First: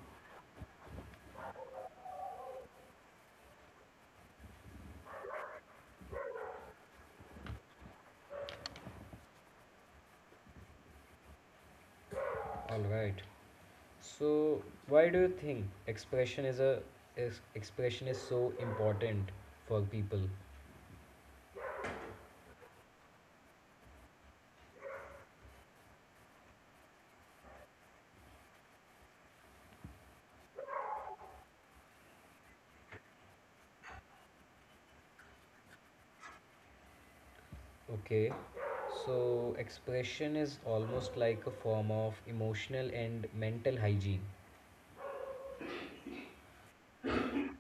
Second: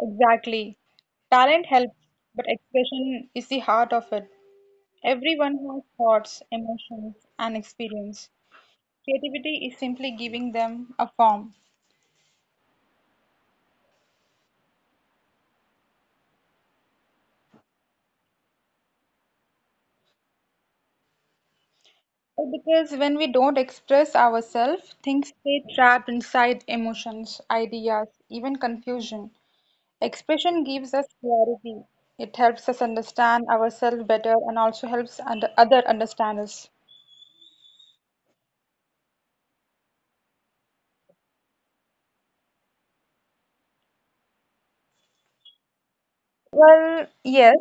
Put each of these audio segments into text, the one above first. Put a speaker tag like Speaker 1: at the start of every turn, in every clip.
Speaker 1: Exactly. Talent helps, but expression is the heart of it. Everyone has thoughts, emotions, and experience. Creativity is simply giving them a form.
Speaker 2: Alright. So, why do you think expression is so important for people?
Speaker 1: Because when we don't express ourselves, things stay trapped inside emotions, ideas, even confusion. Expression gives us clarity. It helps us understand ourselves better and also helps under other understand us.
Speaker 2: Okay, so expression is almost like a form of emotional and mental hygiene.
Speaker 1: Well, yes,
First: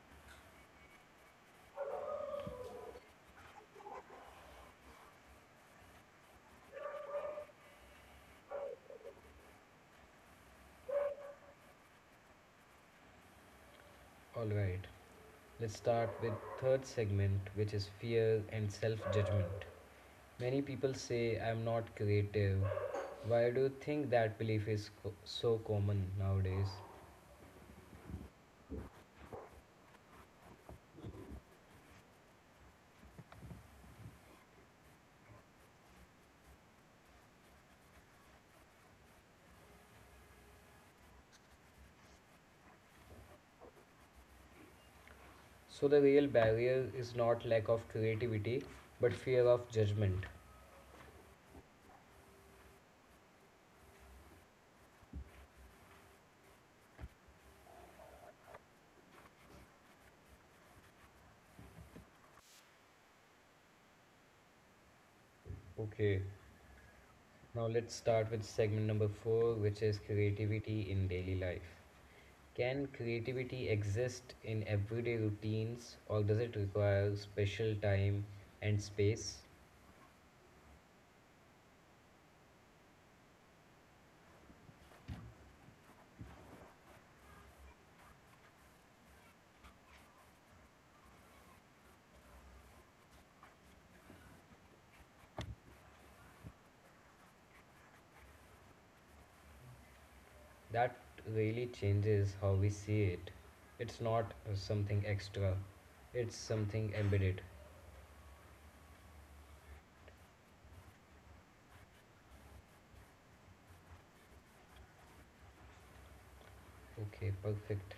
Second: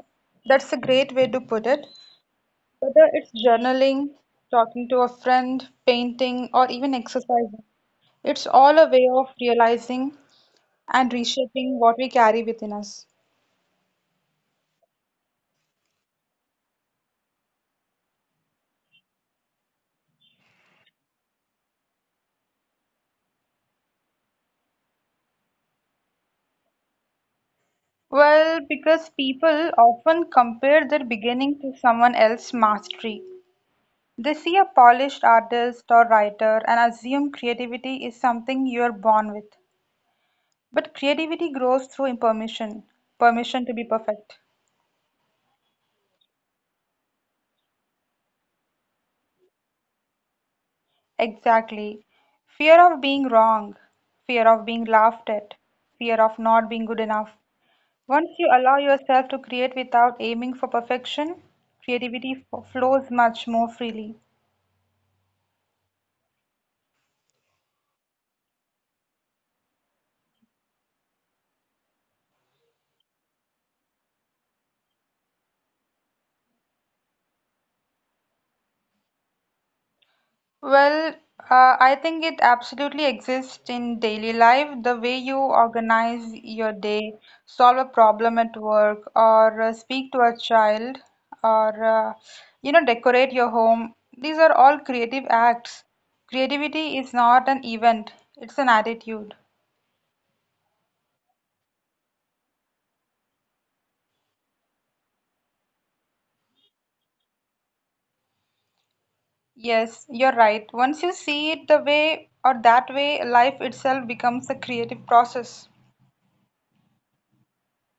Speaker 1: that's a great way to put it. Whether it's journaling, talking to a friend, painting, or even exercising, it's all a way of realizing and reshaping what we carry within us.
Speaker 2: Alright, let's start with third segment, which is fear and self-judgment. Many people say I'm not creative. Why do you think that belief is so common nowadays?
Speaker 1: Well, because people often compare their beginning to someone else's mastery. They see a polished artist or writer and assume creativity is something you are born with. But creativity grows through impermission, permission to be perfect.
Speaker 2: So the real barrier is not lack of creativity but fear of judgment.
Speaker 1: Exactly. Fear of being wrong, fear of being laughed at, fear of not being good enough. Once you allow yourself to create without aiming for perfection, creativity flows much more freely.
Speaker 2: Okay, now let's start with segment number 4, which is creativity in daily life. Can creativity exist in everyday routines, or does it require special time and space?
Speaker 1: Well, I think it absolutely exists in daily life. The way you organize your day, solve a problem at work, or speak to a child, or decorate your home. These are all creative acts. Creativity is not an event, it's an attitude.
Speaker 2: That really changes how we see it. It's not something extra, it's something embedded.
Speaker 1: Yes, you're right. Once you see it the way or that way, life itself becomes a creative process.
Speaker 2: Okay, perfect.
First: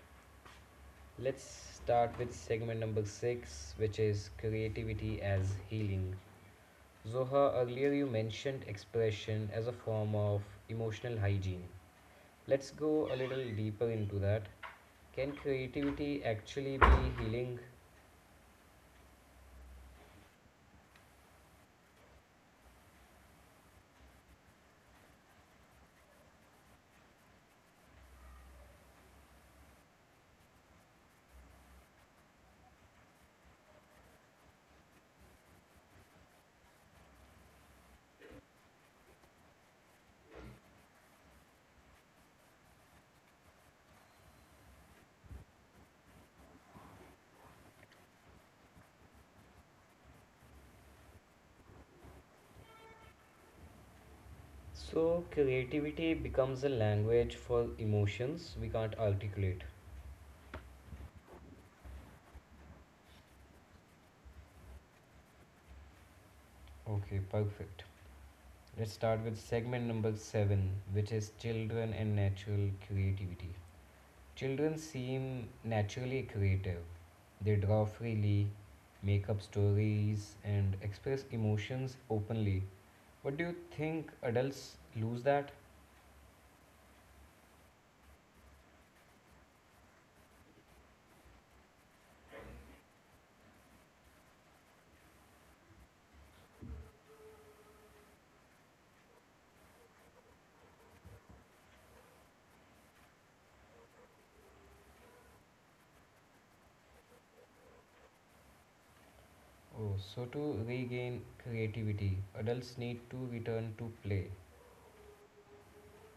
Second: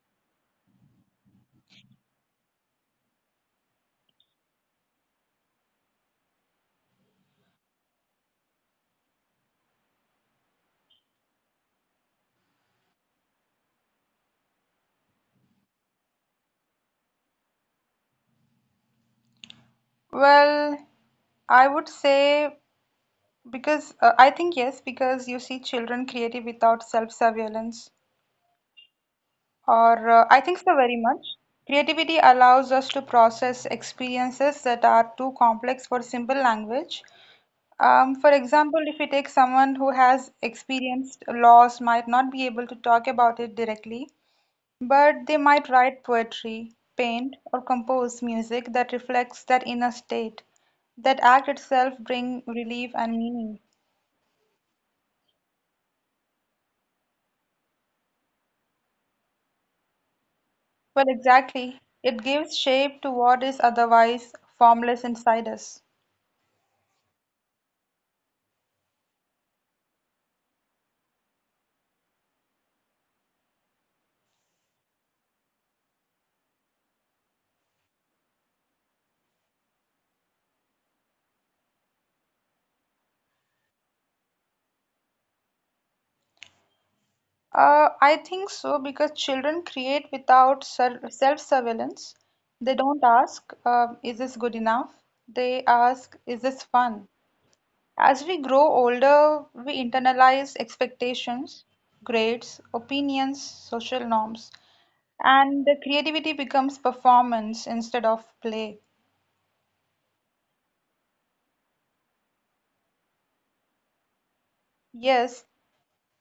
Speaker 2: Let's start with segment number six, which is creativity as healing. Zoha, earlier you mentioned expression as a form of emotional hygiene. Let's go a little deeper into that. Can creativity actually be healing?
Speaker 1: Well, I would say. Because I think yes, because you see children creative without self-surveillance, or I think so very much. Creativity allows us to process experiences that are too complex for simple language. For example, if we take someone who has experienced loss, might not be able to talk about it directly, but they might write poetry, paint, or compose music that reflects that inner state. That act itself bring relief and meaning.
Speaker 2: So, creativity becomes a language for emotions we can't articulate.
Speaker 1: Well, exactly. It gives shape to what is otherwise formless inside us.
Speaker 2: Okay, perfect. Let's start with segment number seven, which is children and natural creativity. Children seem naturally creative. They draw freely, make up stories, and express emotions openly. But do you think adults lose that?
Speaker 1: I think so because children create without self surveillance. They don't ask, is this good enough? They ask, is this fun? As we grow older, we internalize expectations, grades, opinions, social norms, and the creativity becomes performance instead of play.
Speaker 2: Oh, so to regain creativity, adults need to return to play.
Speaker 1: Yes,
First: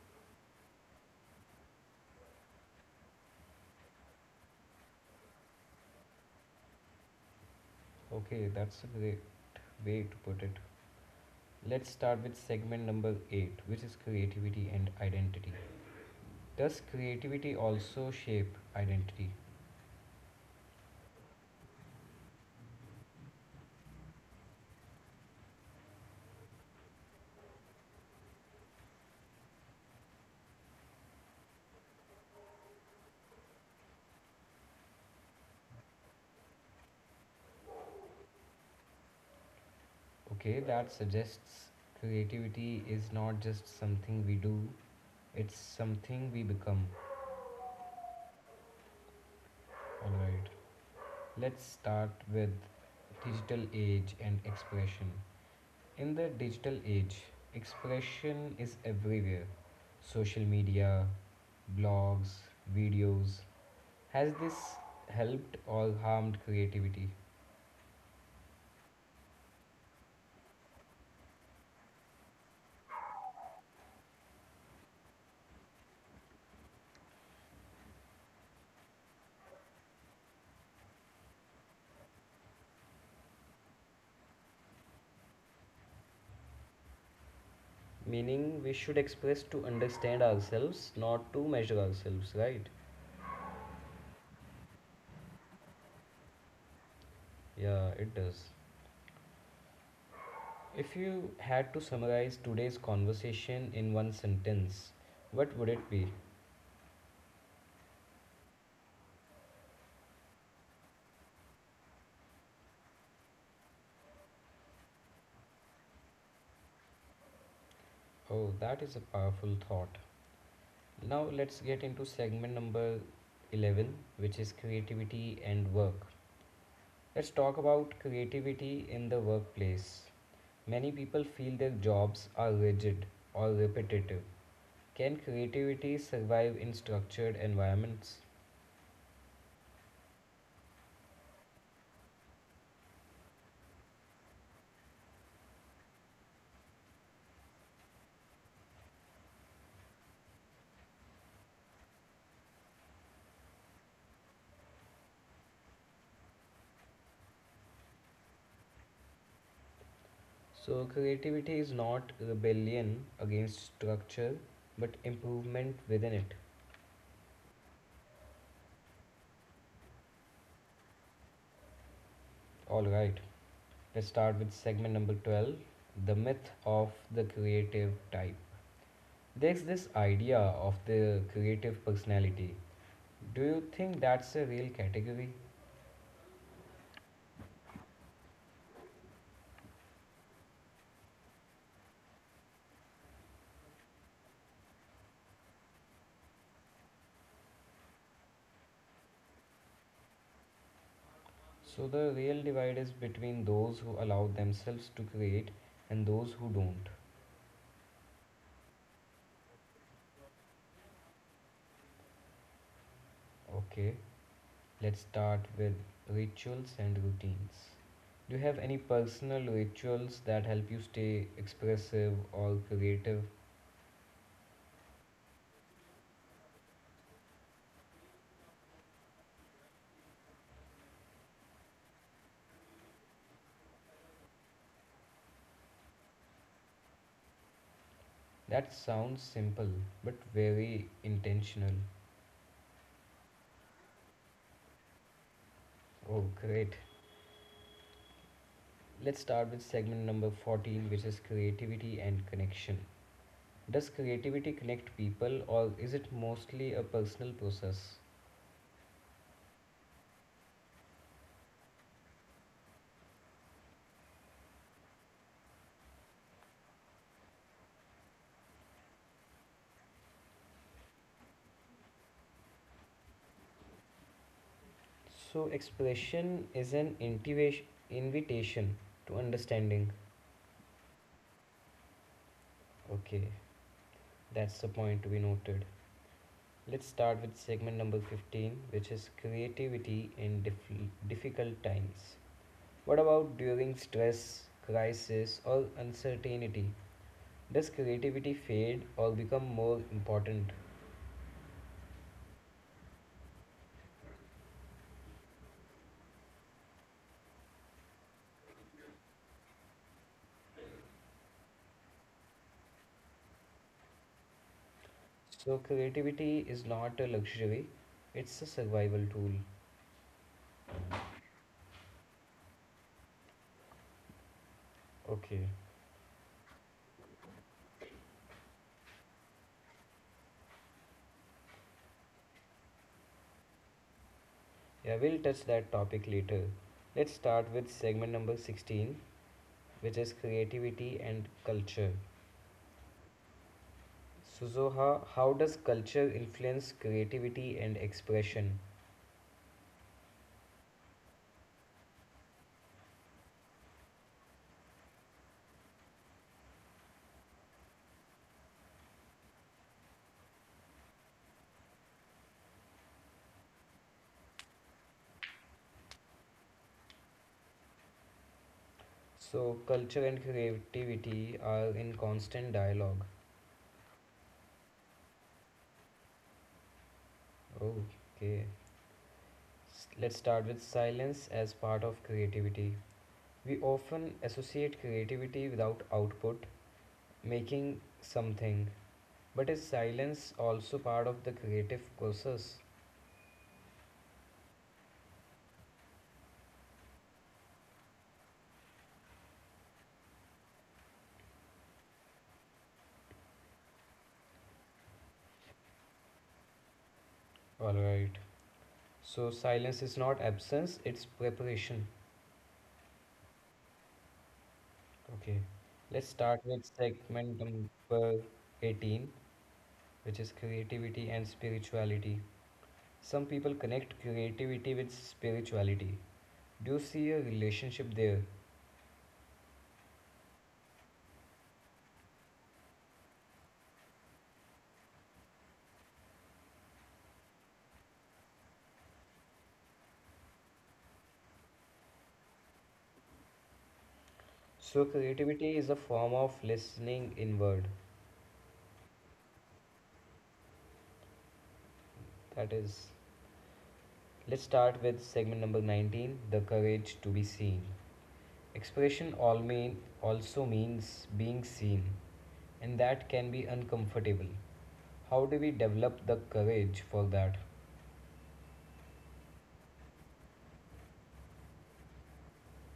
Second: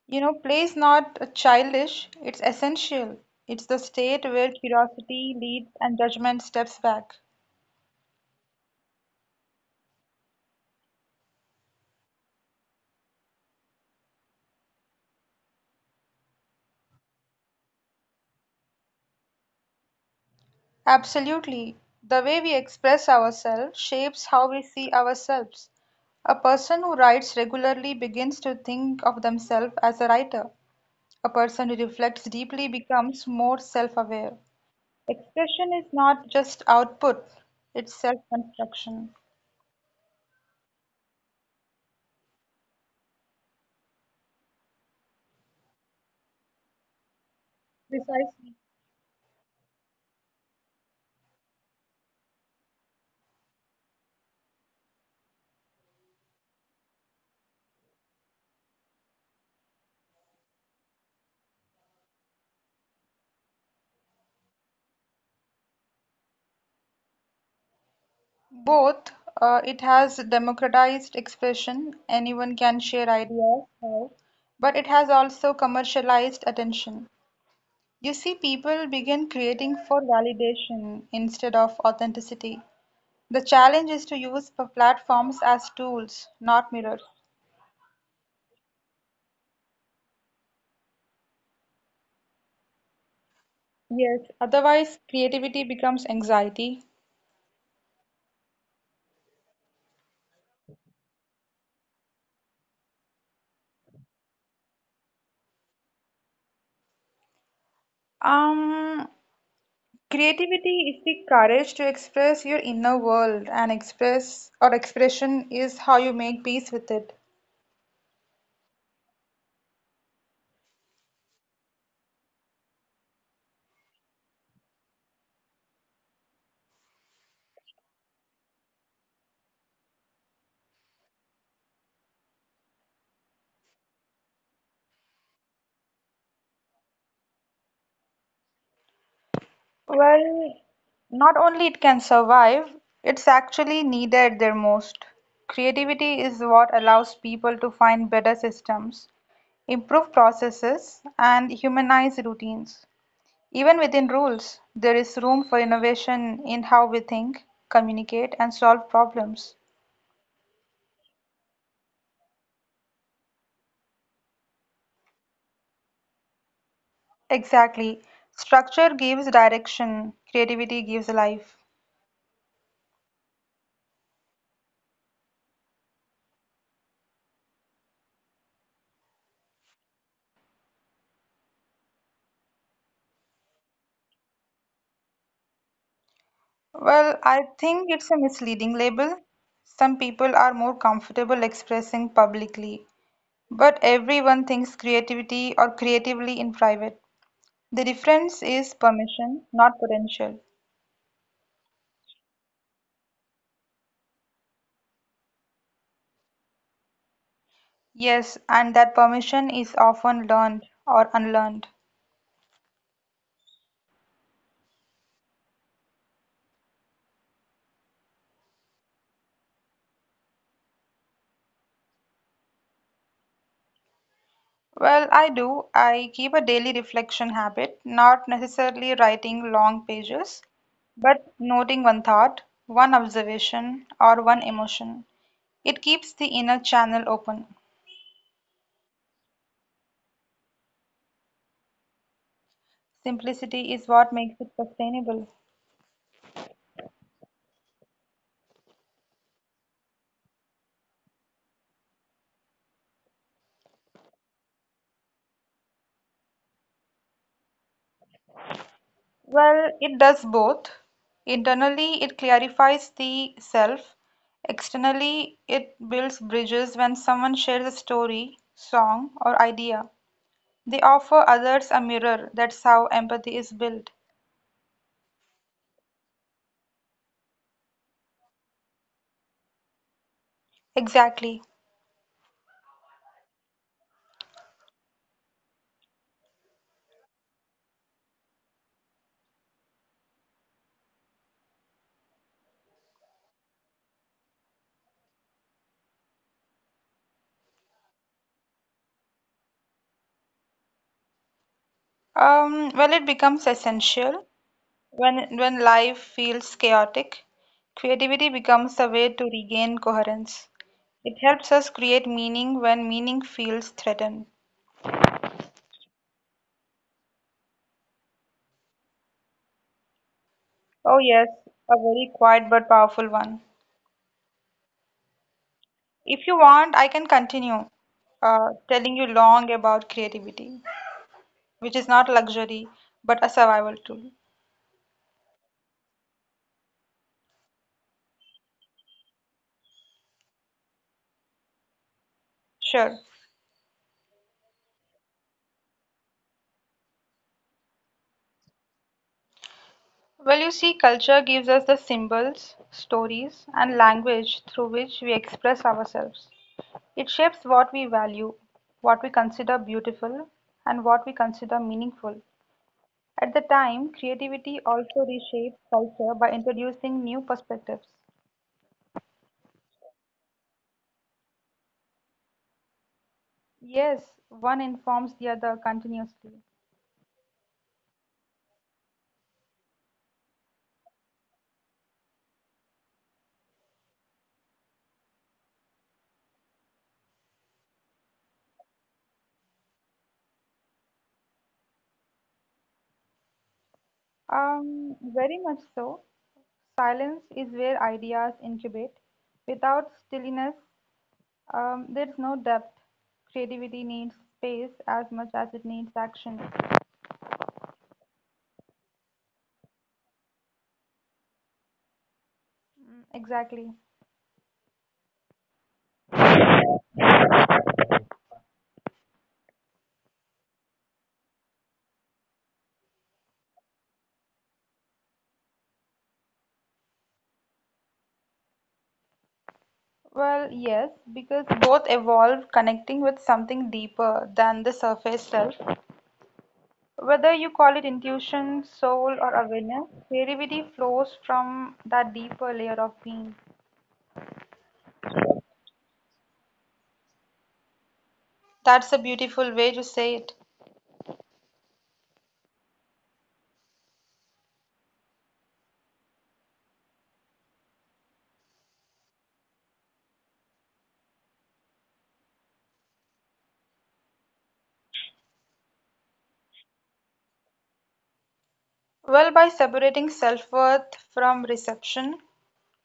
Speaker 1: you know, play is not childish, it's essential. It's the state where curiosity leads and judgment steps back.
Speaker 2: Okay, that's a great way to put it. Let's start with segment number 8, which is creativity and identity. Does creativity also shape identity?
Speaker 1: Absolutely. The way we express ourselves shapes how we see ourselves. A person who writes regularly begins to think of themselves as a writer. A person who reflects deeply becomes more self aware. Expression is not just output, it's self construction.
Speaker 2: Okay, that suggests creativity is not just something we do, it's something we become.
Speaker 1: Precisely.
Speaker 2: Alright, let's start with digital age and expression. In the digital age, expression is everywhere. Social media, blogs, videos. Has this helped or harmed creativity?
Speaker 1: Both, it has democratized expression, anyone can share ideas now, but it has also commercialized attention. You see, people begin creating for validation instead of authenticity. The challenge is to use platforms as tools, not mirrors.
Speaker 2: Meaning we should express to understand ourselves, not to measure ourselves, right?
Speaker 1: Yes, otherwise, creativity becomes anxiety.
Speaker 2: Yeah, it does. If you had to summarize today's conversation in one sentence, what would it be?
Speaker 1: Um, creativity is the courage to express your inner world, and express or expression is how you make peace with it.
Speaker 2: Oh, that is a powerful thought. Now let's get into segment number 11, which is creativity and work. Let's talk about creativity in the workplace. Many people feel their jobs are rigid or repetitive. Can creativity survive in structured environments?
Speaker 1: Well, not only it can survive, it's actually needed their most. Creativity is what allows people to find better systems, improve processes, and humanize routines. Even within rules, there is room for innovation in how we think, communicate, and solve problems.
Speaker 2: So, creativity is not rebellion against structure but improvement within it.
Speaker 1: Exactly. Structure gives direction, creativity gives life.
Speaker 2: Alright, let's start with segment number 12, the myth of the creative type. There's this idea of the creative personality. Do you think that's a real category?
Speaker 1: Well, I think it's a misleading label. Some people are more comfortable expressing publicly, but everyone thinks creativity or creatively in private. The difference is permission, not potential.
Speaker 2: So, the real divide is between those who allow themselves to create and those who don't.
Speaker 1: Yes, and that permission is often learned or unlearned.
Speaker 2: Okay, let's start with rituals and routines. Do you have any personal rituals that help you stay expressive or creative?
Speaker 1: Well, I do. I keep a daily reflection habit, not necessarily writing long pages, but noting one thought, one observation, or one emotion. It keeps the inner channel open.
Speaker 2: That sounds simple but very intentional.
Speaker 1: Simplicity is what makes it sustainable.
Speaker 2: Oh, great. Let's start with segment number 14, which is creativity and connection. Does creativity connect people, or is it mostly a personal process?
Speaker 1: Well, it does both. Internally, it clarifies the self. Externally, it builds bridges when someone shares a story, song, or idea. They offer others a mirror. That's how empathy is built.
Speaker 2: So, expression is an invitation to understanding.
Speaker 1: Exactly.
Speaker 2: Okay, that's the point to be noted. Let's start with segment number 15, which is creativity in difficult times. What about during stress, crisis, or uncertainty? Does creativity fade or become more important?
Speaker 1: Well, it becomes essential when life feels chaotic. Creativity becomes a way to regain coherence. It helps us create meaning when meaning feels threatened.
Speaker 2: So, creativity is not a luxury, it's a survival tool.
Speaker 1: Oh yes, a very quiet but powerful one.
Speaker 2: Okay,
Speaker 1: If you want, I can continue telling you long about creativity, which is not luxury but a survival tool.
Speaker 2: yeah, we'll touch that topic later. Let's start with segment number 16, which is creativity and culture.
Speaker 1: Sure.
Speaker 2: So, Zoha, how does culture influence creativity and expression?
Speaker 1: Well, you see, culture gives us the symbols, stories, and language through which we express ourselves. It shapes what we value, what we consider beautiful, and what we consider meaningful. At the time, creativity also reshapes culture by introducing new perspectives.
Speaker 2: So, culture and creativity are in constant dialogue.
Speaker 1: Yes, one informs the other continuously.
Speaker 2: Okay, let's start with silence as part of creativity. We often associate creativity without output, making something. But is silence also part of the creative process?
Speaker 1: Very much so. Silence is where ideas incubate. Without stillness, there is no depth. Creativity needs space as much as it needs action.
Speaker 2: Alright. So silence is not absence, it's preparation.
Speaker 1: Mm, exactly.
Speaker 2: Okay. Let's start with segment number 18, which is creativity and spirituality. Some people connect creativity with spirituality. Do you see a relationship there?
Speaker 1: Well, yes, because both evolve connecting with something deeper than the surface self. Whether you call it intuition, soul, or awareness, creativity flows from that deeper layer of being.
Speaker 2: So creativity is a form of listening inward.
Speaker 1: That's a beautiful way to say it.
Speaker 2: That is. Let's start with segment number 19, the courage to be seen. Expression also means being seen, and that can be uncomfortable. How do we develop the courage for that?
Speaker 1: Well, by separating self worth from reception,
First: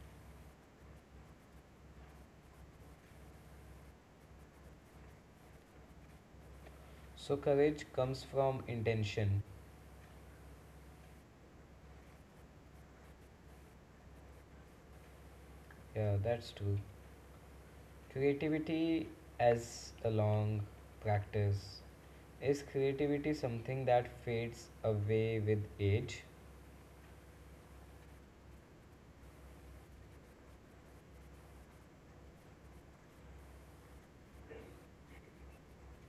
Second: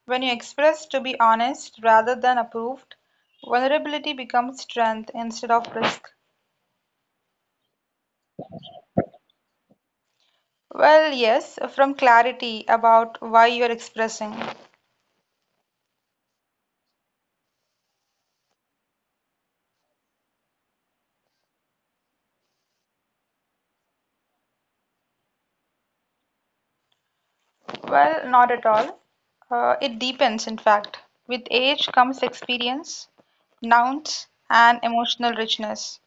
Speaker 1: when you express to be honest rather than approved, vulnerability becomes strength instead of risk.
Speaker 2: So, courage comes from intention.
Speaker 1: Well, yes, from clarity about why you're expressing.
Speaker 2: Yeah, that's true. Creativity as a long practice. Is creativity something that fades away with age?
Speaker 1: Well, not at all. It deepens, in fact. With age comes experience, nouns, and emotional richness.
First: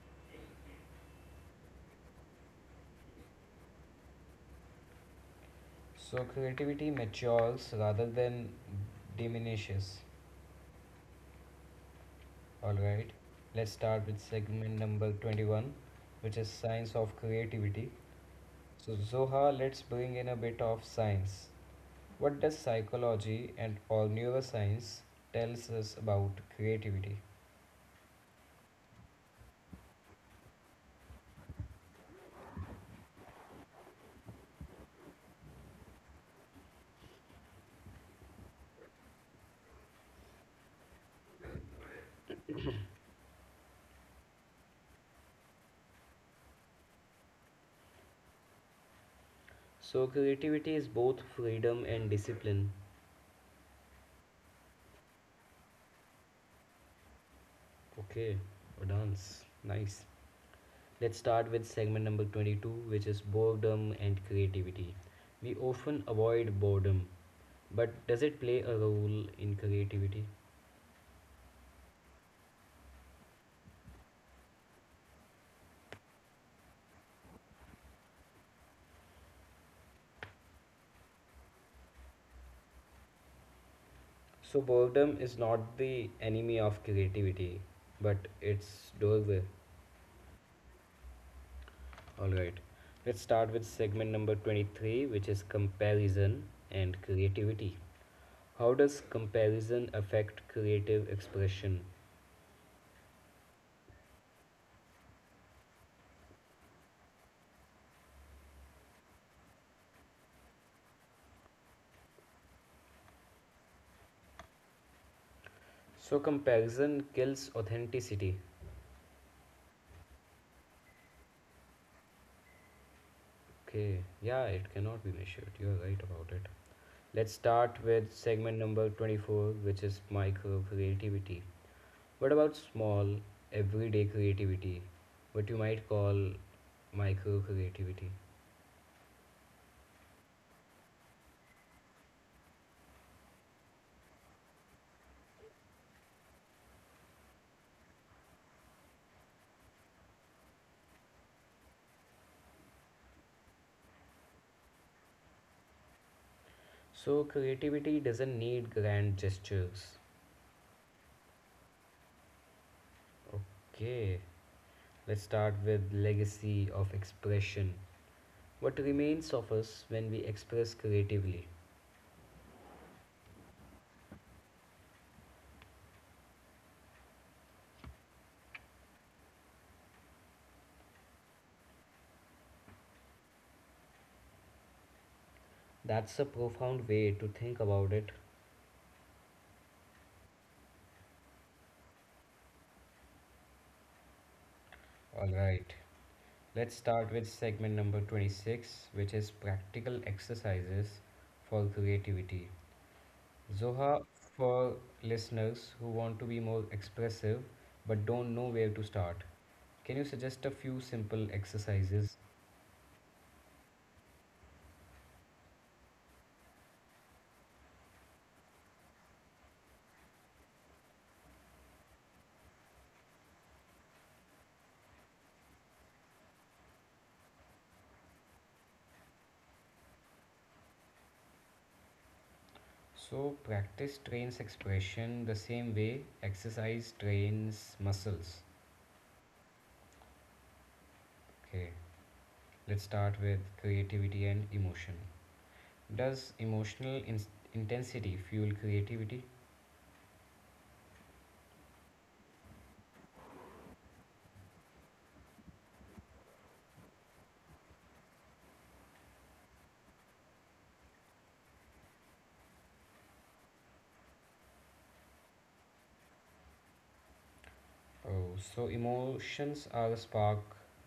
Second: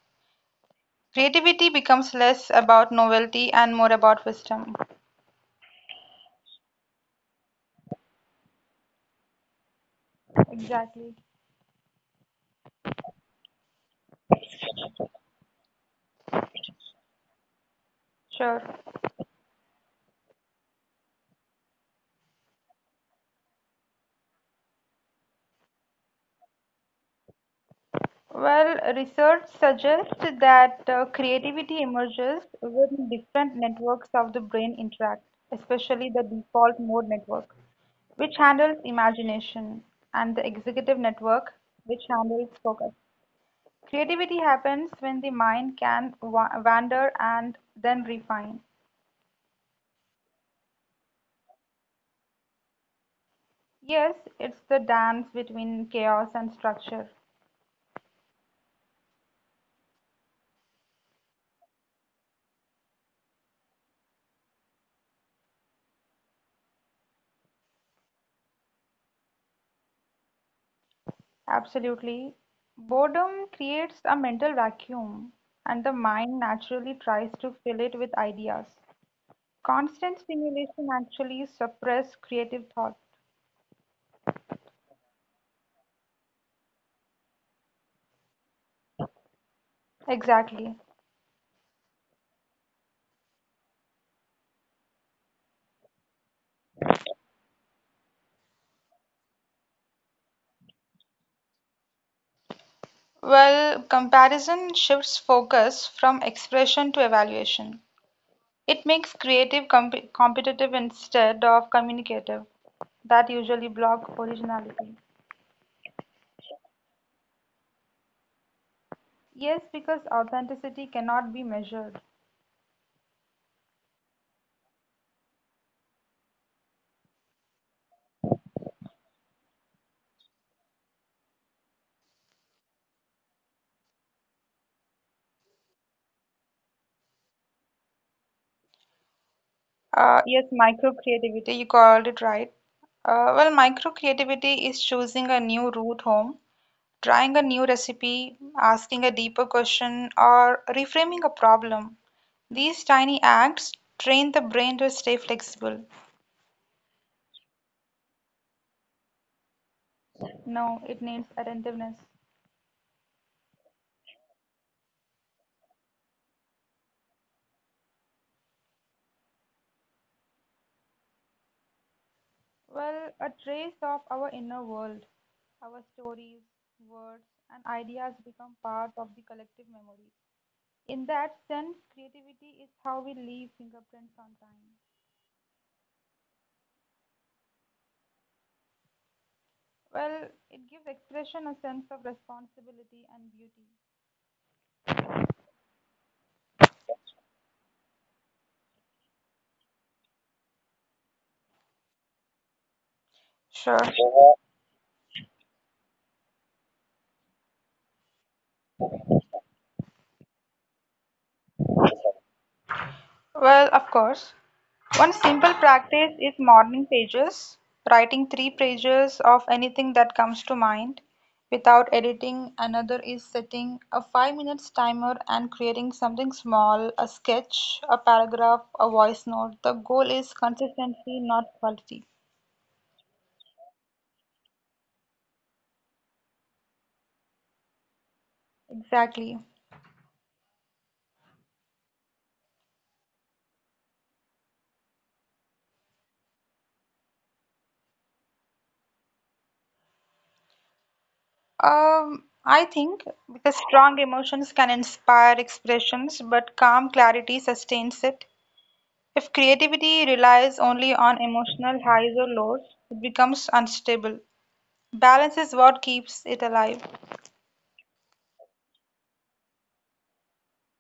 Speaker 1: Creativity becomes less about novelty and more about wisdom.
Speaker 2: So, creativity matures rather than diminishes.
Speaker 1: Exactly.
Speaker 2: Alright, let's start with segment number 21, which is science of creativity.
Speaker 1: Sure.
Speaker 2: So, Zoha, let's bring in a bit of science. What does psychology and or neuroscience tells us about creativity?
Speaker 1: Well, research suggests that creativity emerges when different networks of the brain interact, especially the default mode network, which handles imagination, and the executive network, which handles focus. Creativity happens when the mind can wander and then refine.
Speaker 2: So creativity is both freedom and discipline.
Speaker 1: Yes, it's the dance between chaos and structure.
Speaker 2: Okay, a dance. Nice. Let's start with segment number 22, which is boredom and creativity. We often avoid boredom, but does it play a role in creativity?
Speaker 1: Absolutely. Boredom creates a mental vacuum, and the mind naturally tries to fill it with ideas. Constant stimulation actually suppresses creative thought.
Speaker 2: So boredom is not the enemy of creativity, but its doorway.
Speaker 1: Exactly.
Speaker 2: All right. Let's start with segment number 23, which is comparison and creativity. How does comparison affect creative expression?
Speaker 1: Well, comparison shifts focus from expression to evaluation. It makes creative competitive instead of communicative. That usually blocks originality.
Speaker 2: So comparison kills authenticity.
Speaker 1: Yes, because authenticity cannot be measured.
Speaker 2: Okay, yeah, it cannot be measured. You're right about it. Let's start with segment number 24, which is micro creativity. What about small, everyday creativity? What you might call micro creativity.
Speaker 1: Yes, micro creativity, you called it right. Well, micro creativity is choosing a new route home, trying a new recipe, asking a deeper question, or reframing a problem. These tiny acts train the brain to stay flexible.
Speaker 2: So, creativity doesn't need grand gestures.
Speaker 1: No, it needs attentiveness.
Speaker 2: Okay, let's start with legacy of expression. What remains of us when we express creatively?
Speaker 1: Well, a trace of our inner world, our stories, words, and ideas become part of the collective memory. In that sense, creativity is how we leave fingerprints on time.
Speaker 2: That's a profound way to think about it.
Speaker 1: Well, it gives expression a sense of responsibility and beauty.
Speaker 2: Alright, let's start with segment number 26, which is practical exercises for creativity.
Speaker 1: Sure.
Speaker 2: Zoha, for listeners who want to be more expressive but don't know where to start, can you suggest a few simple exercises?
Speaker 1: Well, of course. One simple practice is morning pages, writing three pages of anything that comes to mind without editing. Another is setting a 5 minutes timer and creating something small, a sketch, a paragraph, a voice note. The goal is consistency, not quality.
Speaker 2: So, practice trains expression the same way exercise trains muscles.
Speaker 1: Exactly.
Speaker 2: Okay, let's start with creativity and emotion. Does emotional intensity fuel creativity?
Speaker 1: I think because strong emotions can inspire expressions, but calm clarity sustains it. If creativity relies only on emotional highs or lows, it becomes unstable. Balance is what keeps it alive.
Speaker 2: Oh, so emotions are the spark,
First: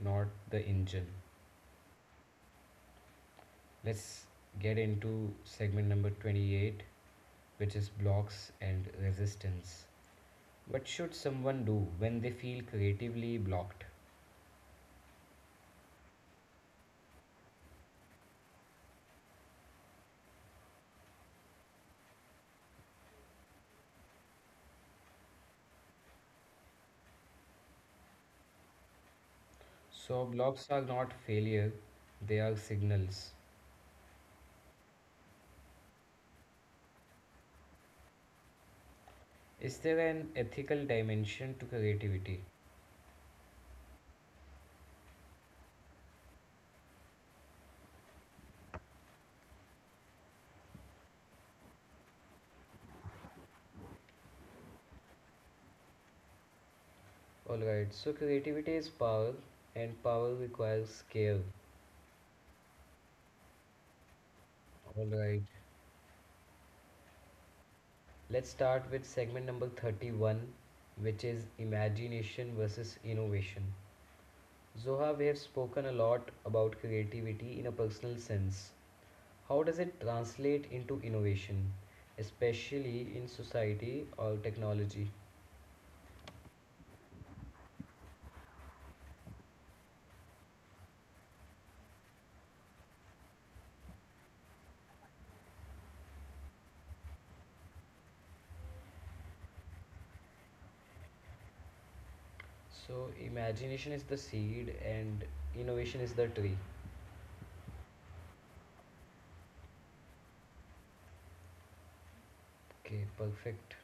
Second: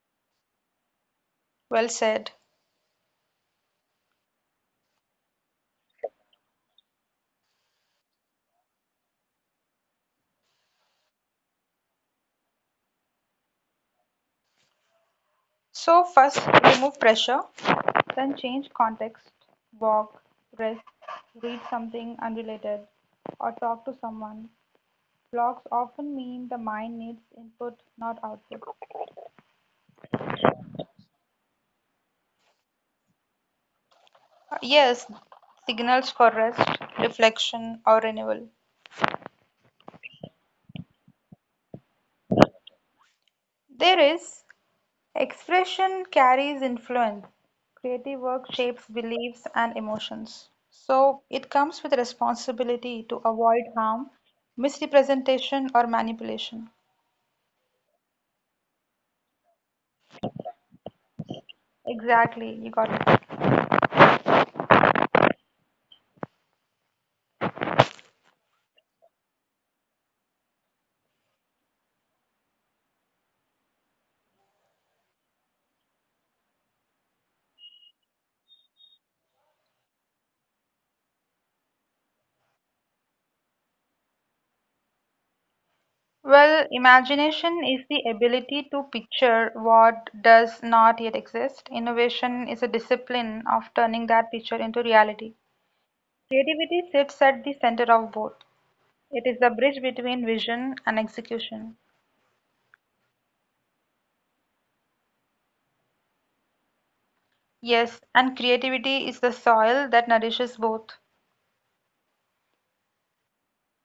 Speaker 2: not the engine.
Speaker 1: Well said.
Speaker 2: Let's get into segment number 28, which is blocks and resistance. What should someone do when they feel creatively blocked?
Speaker 1: So, first, remove pressure, then change context, walk, rest, read something unrelated, or talk to someone. Blocks often mean the mind needs input, not output.
Speaker 2: So, blocks are not failure, they are signals.
Speaker 1: Yes, signals for rest, reflection, or renewal.
Speaker 2: Is there an ethical dimension to creativity?
Speaker 1: There is expression carries influence. Creative work shapes beliefs and emotions. So it comes with responsibility to avoid harm, misrepresentation, or manipulation.
Speaker 2: Alright, so creativity is power, and power requires care.
Speaker 1: Exactly, you got it.
Speaker 2: Alright, let's start with segment number 31, which is imagination versus innovation. Zoha, we have spoken a lot about creativity in a personal sense. How does it translate into innovation, especially in society or technology?
Speaker 1: Well, imagination is the ability to picture what does not yet exist. Innovation is a discipline of turning that picture into reality. Creativity sits at the center of both. It is the bridge between vision and execution.
Speaker 2: So, imagination is the seed and innovation is the tree.
Speaker 1: Yes, and creativity is the soil that nourishes both.
Speaker 2: Okay, perfect.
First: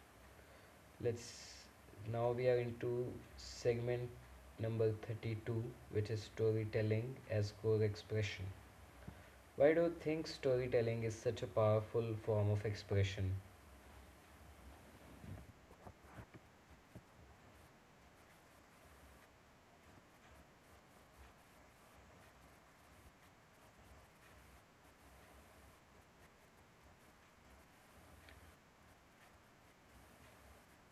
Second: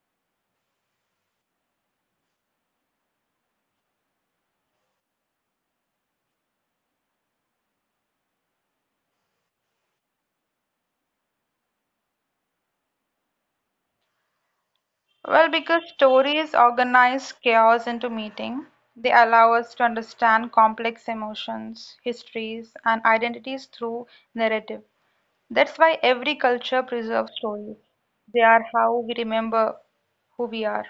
Speaker 2: Let's now we are into segment number 32, which is storytelling as core expression. Why do you think storytelling is such a powerful form of expression?
Speaker 1: Well, because stories organize chaos into meaning, they allow us to understand complex emotions, histories, and identities through narrative. That's why every culture preserves stories. They are how we remember who we are.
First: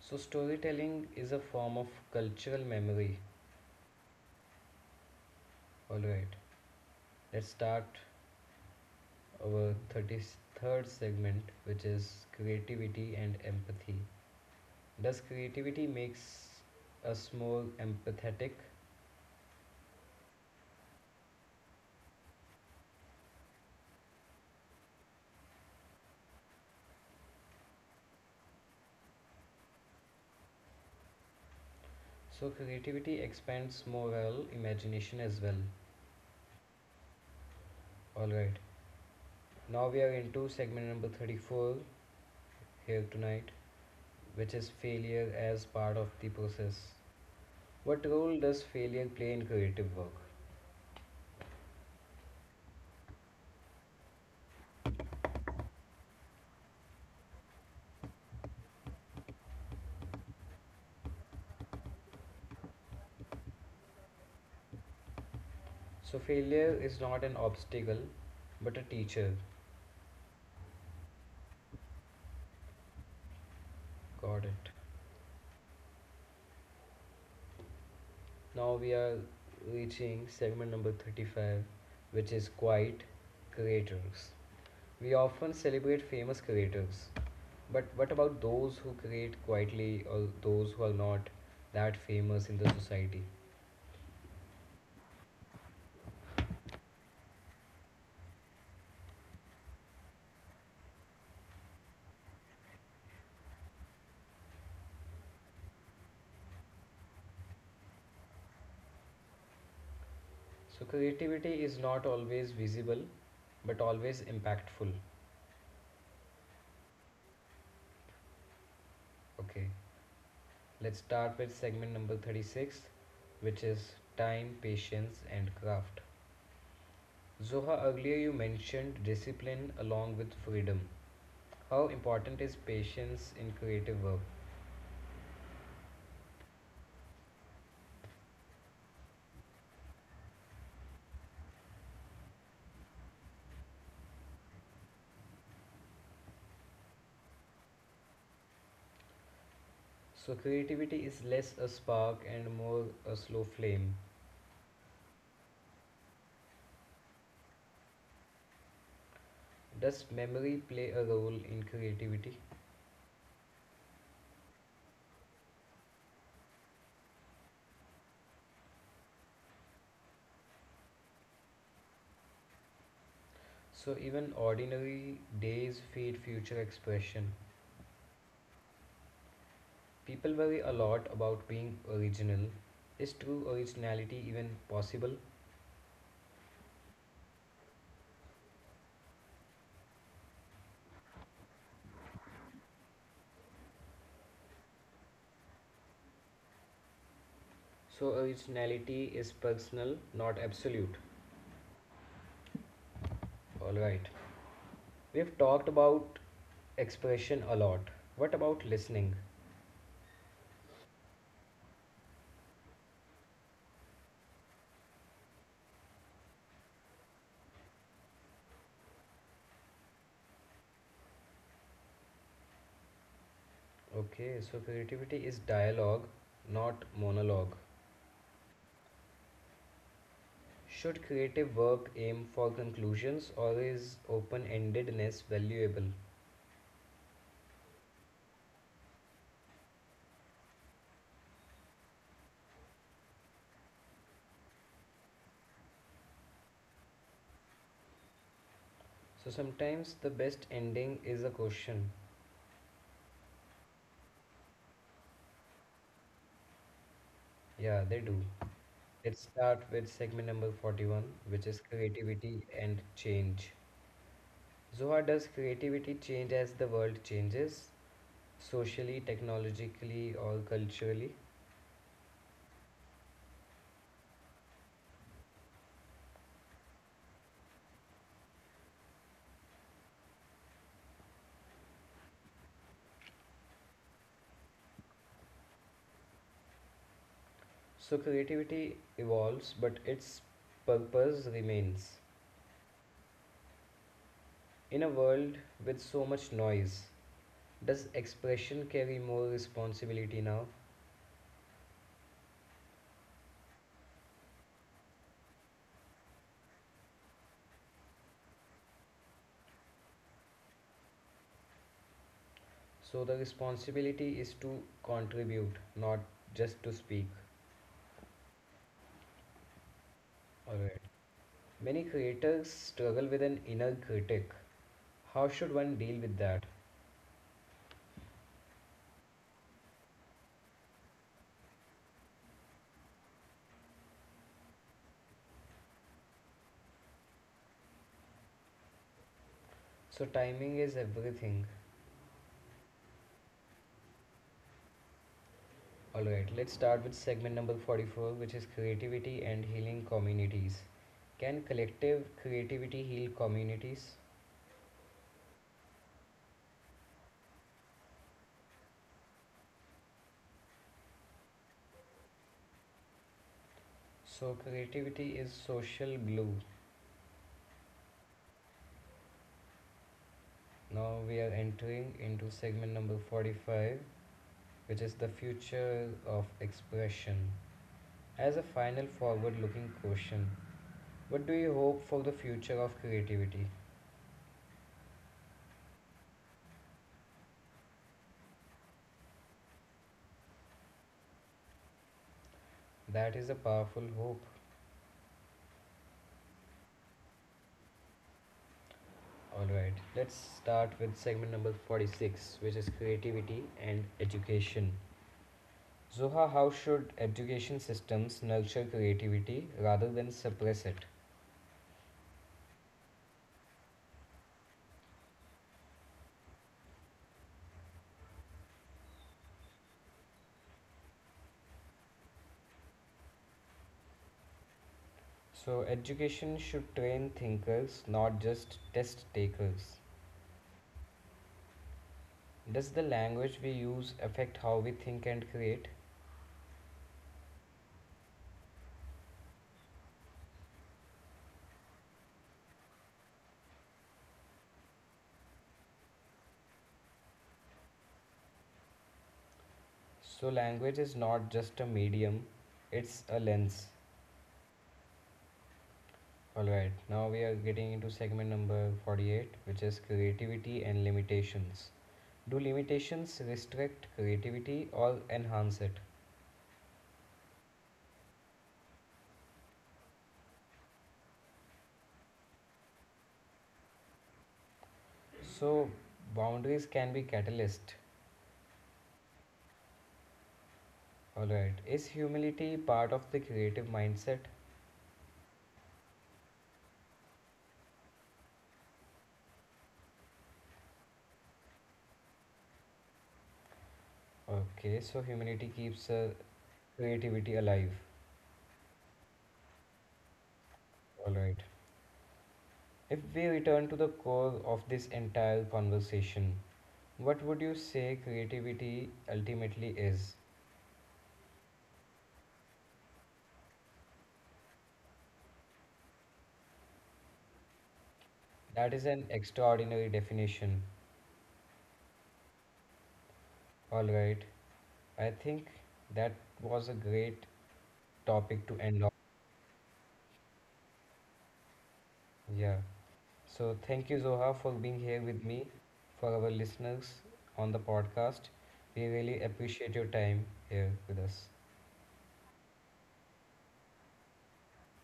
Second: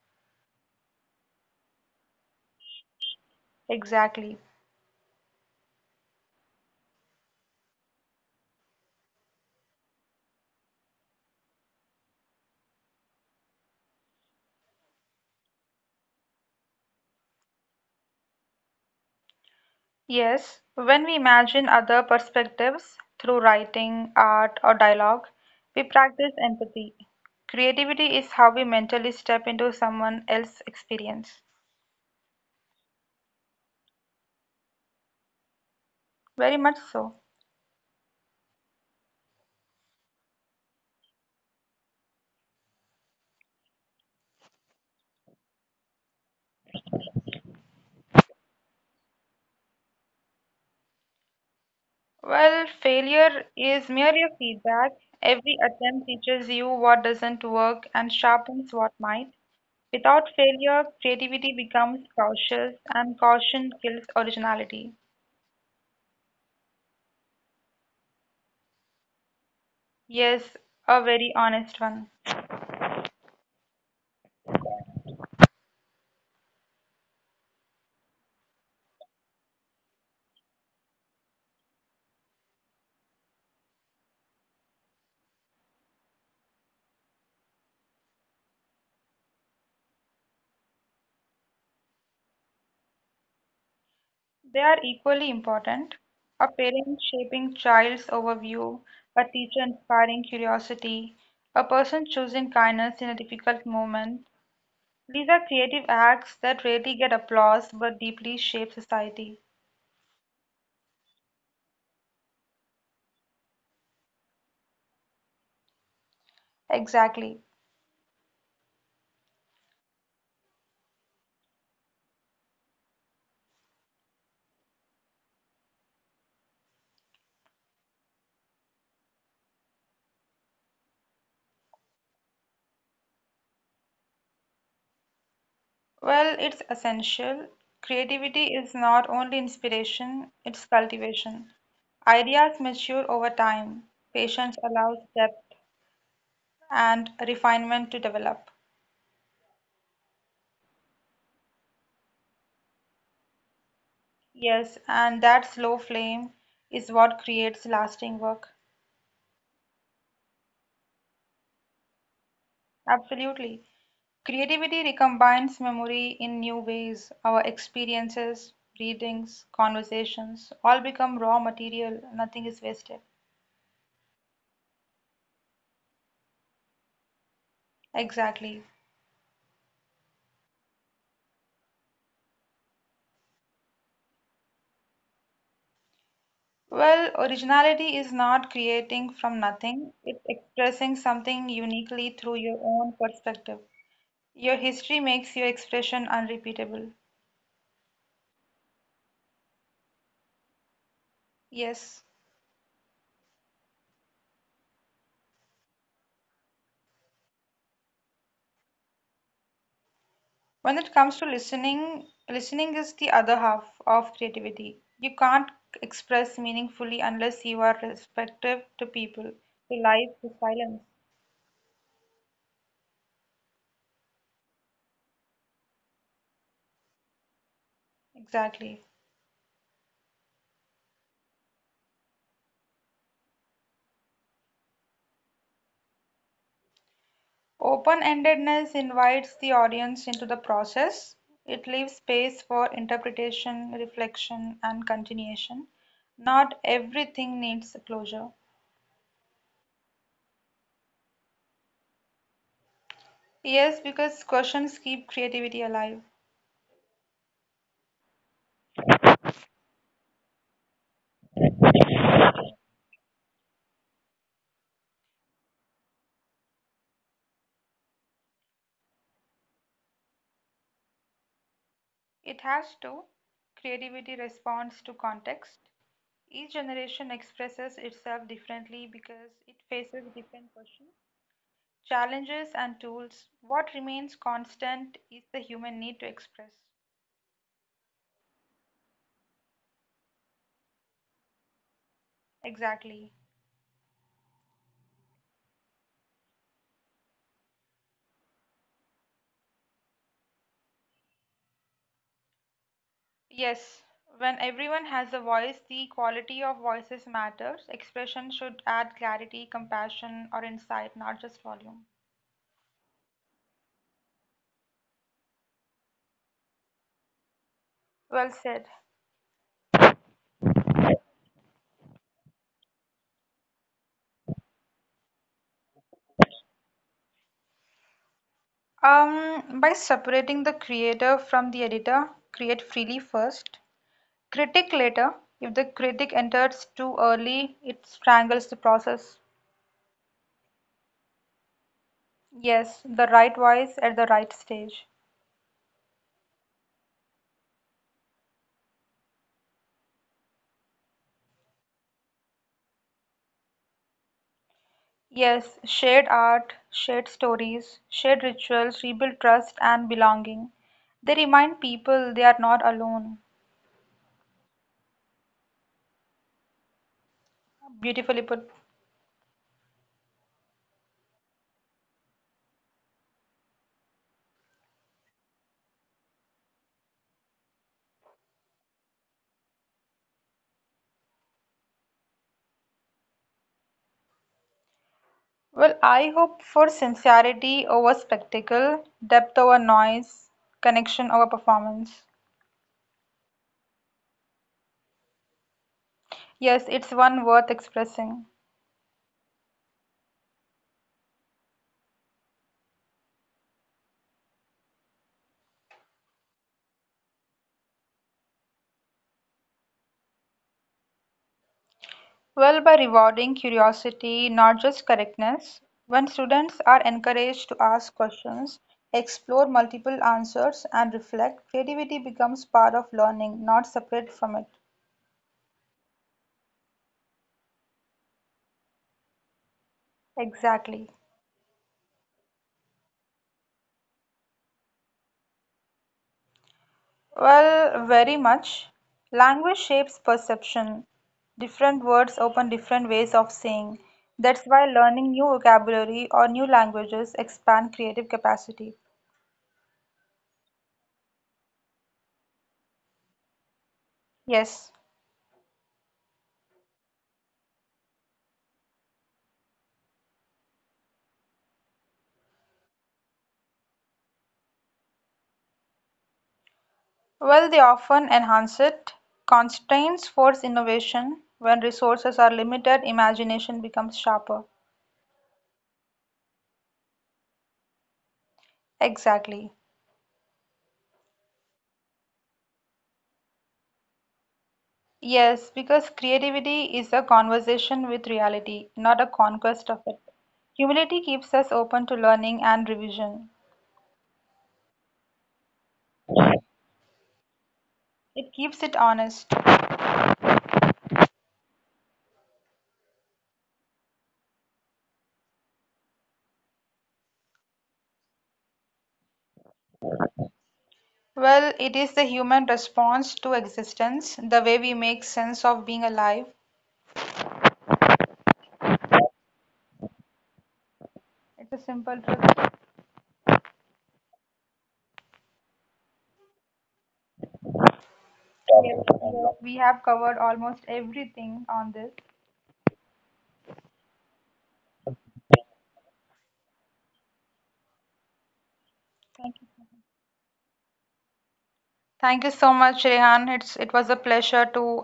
Speaker 2: So, storytelling is a form of cultural memory.
Speaker 1: Exactly.
Speaker 2: Alright, let's start our 33rd segment, which is creativity and empathy. Does creativity makes us more empathetic?
Speaker 1: Yes, when we imagine other perspectives through writing, art, or dialogue, we practice empathy. Creativity is how we mentally step into someone else's experience.
Speaker 2: So creativity expands moral imagination as well.
Speaker 1: Very much so.
Speaker 2: All right. Now we are into segment number 34 here tonight, which is failure as part of the process. What role does failure play in creative work?
Speaker 1: Well, failure is merely a feedback. Every attempt teaches you what doesn't work and sharpens what might. Without failure, creativity becomes cautious, and caution kills originality.
Speaker 2: So failure is not an obstacle, but a teacher.
Speaker 1: Yes, a very honest one.
Speaker 2: Got it. Now we are reaching segment number 35, which is quite creators. We often celebrate famous creators, but what about those who create quietly or those who are not that famous in the society?
Speaker 1: They are equally important. A parent shaping child's overview, a teacher inspiring curiosity, a person choosing kindness in a difficult moment. These are creative acts that rarely get applause but deeply shape society.
Speaker 2: So, creativity is not always visible but always impactful.
Speaker 1: Exactly.
Speaker 2: Okay, let's start with segment number 36, which is time, patience, and craft. Zoha, earlier you mentioned discipline along with freedom. How important is patience in creative work?
Speaker 1: Well, it's essential. Creativity is not only inspiration, it's cultivation. Ideas mature over time. Patience allows depth and refinement to develop.
Speaker 2: So, creativity is less a spark and more a slow flame.
Speaker 1: Yes, and that slow flame is what creates lasting work.
Speaker 2: Does memory play a role in creativity?
Speaker 1: Absolutely. Creativity recombines memory in new ways. Our experiences, readings, conversations all become raw material. Nothing is wasted.
Speaker 2: So, even ordinary days feed future expression.
Speaker 1: Exactly.
Speaker 2: People worry a lot about being original. Is true originality even possible?
Speaker 1: Well, originality is not creating from nothing, it's expressing something uniquely through your own perspective. Your history makes your expression unrepeatable.
Speaker 2: So, originality is personal, not absolute.
Speaker 1: Yes.
Speaker 2: Alright. We've talked about expression a lot. What about listening?
Speaker 1: When it comes to listening, listening is the other half of creativity. You can't express meaningfully unless you are respective to people, to life, to silence.
Speaker 2: Okay, so creativity is dialogue, not monologue.
Speaker 1: Exactly.
Speaker 2: Should creative work aim for conclusions, or is open endedness valuable?
Speaker 1: Open-endedness invites the audience into the process. It leaves space for interpretation, reflection, and continuation. Not everything needs a closure.
Speaker 2: So sometimes the best ending is a question.
Speaker 1: Yes, because questions keep creativity alive.
Speaker 2: Yeah, they do. Let's start with segment number 41, which is creativity and change. Zoha, does creativity change as the world changes, socially, technologically, or culturally?
Speaker 1: It has to. Creativity responds to context. Each generation expresses itself differently because it faces different questions, challenges, and tools. What remains constant is the human need to express.
Speaker 2: So creativity evolves, but its purpose remains.
Speaker 1: Exactly.
Speaker 2: In a world with so much noise, does expression carry more responsibility now?
Speaker 1: Yes, when everyone has a voice, the quality of voices matters. Expression should add clarity, compassion, or insight, not just volume.
Speaker 2: So the responsibility is to contribute, not just to speak.
Speaker 1: Well said.
Speaker 2: Alright. Many creators struggle with an inner critic. How should one deal with that?
Speaker 1: By separating the creator from the editor, create freely first. Critic later, if the critic enters too early, it strangles the process.
Speaker 2: So timing is everything.
Speaker 1: Yes, the right voice at the right stage.
Speaker 2: Alright, let's start with segment number 44, which is creativity and healing communities. Can collective creativity heal communities?
Speaker 1: Yes, shared art, shared stories, shared rituals rebuild trust and belonging. They remind people they are not alone.
Speaker 2: So, creativity is social glue.
Speaker 1: Beautifully put.
Speaker 2: Now we are entering into segment number 45, which is the future of expression. As a final forward looking question, what do you hope for the future of creativity?
Speaker 1: Well, I hope for sincerity over spectacle, depth over noise, connection over performance.
Speaker 2: That is a powerful hope.
Speaker 1: Yes, it's one worth expressing.
Speaker 2: Alright, let's start with segment number 46, which is creativity and education. Zoha, how should education systems nurture creativity rather than suppress it?
Speaker 1: Well, by rewarding curiosity, not just correctness, when students are encouraged to ask questions, explore multiple answers, and reflect, creativity becomes part of learning, not separate from it.
Speaker 2: So, education should train thinkers, not just test takers.
Speaker 1: Exactly.
Speaker 2: Does the language we use affect how we think and create?
Speaker 1: Well, very much. Language shapes perception. Different words open different ways of saying. That's why learning new vocabulary or new languages expand creative capacity.
Speaker 2: So, language is not just a medium, it's a lens.
Speaker 1: Yes.
Speaker 2: Alright, now we are getting into segment number 48, which is creativity and limitations. Do limitations restrict creativity or enhance it?
Speaker 1: Well, they often enhance it. Constraints force innovation. When resources are limited, imagination becomes sharper.
Speaker 2: So, boundaries can be catalyst.
Speaker 1: Exactly.
Speaker 2: Alright, is humility part of the creative mindset?
Speaker 1: Yes, because creativity is a conversation with reality, not a conquest of it. Humility keeps us open to learning and revision.
Speaker 2: Okay, so humility keeps creativity alive.
Speaker 1: It keeps it honest.
Speaker 2: Alright. If we return to the core of this entire conversation, what would you say creativity ultimately is?
Speaker 1: Well, it is the human response to existence, the way we make sense of being alive.
Speaker 2: That is an extraordinary definition.
Speaker 1: It's a simple truth.
Speaker 2: All right. I think that was a great topic to
Speaker 1: Yes,
Speaker 2: end on.
Speaker 1: yes, we have covered almost everything on this.
Speaker 2: Yeah. So thank you, Zoha, for being here with me, for our listeners on the podcast. We really
Speaker 1: Thank you.
Speaker 2: appreciate your time here with us.
Speaker 1: Thank you so much, Rehan. It was a pleasure to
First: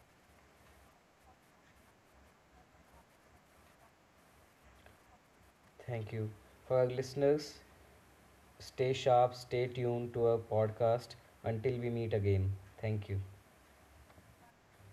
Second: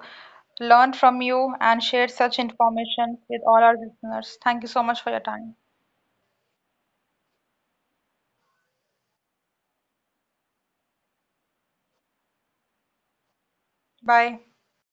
Speaker 1: learn from you and share such information with all our listeners. Thank you so much for your time.
Speaker 2: Thank you. For our listeners, stay sharp, stay tuned to our podcast until we meet again. Thank you.
Speaker 1: Bye.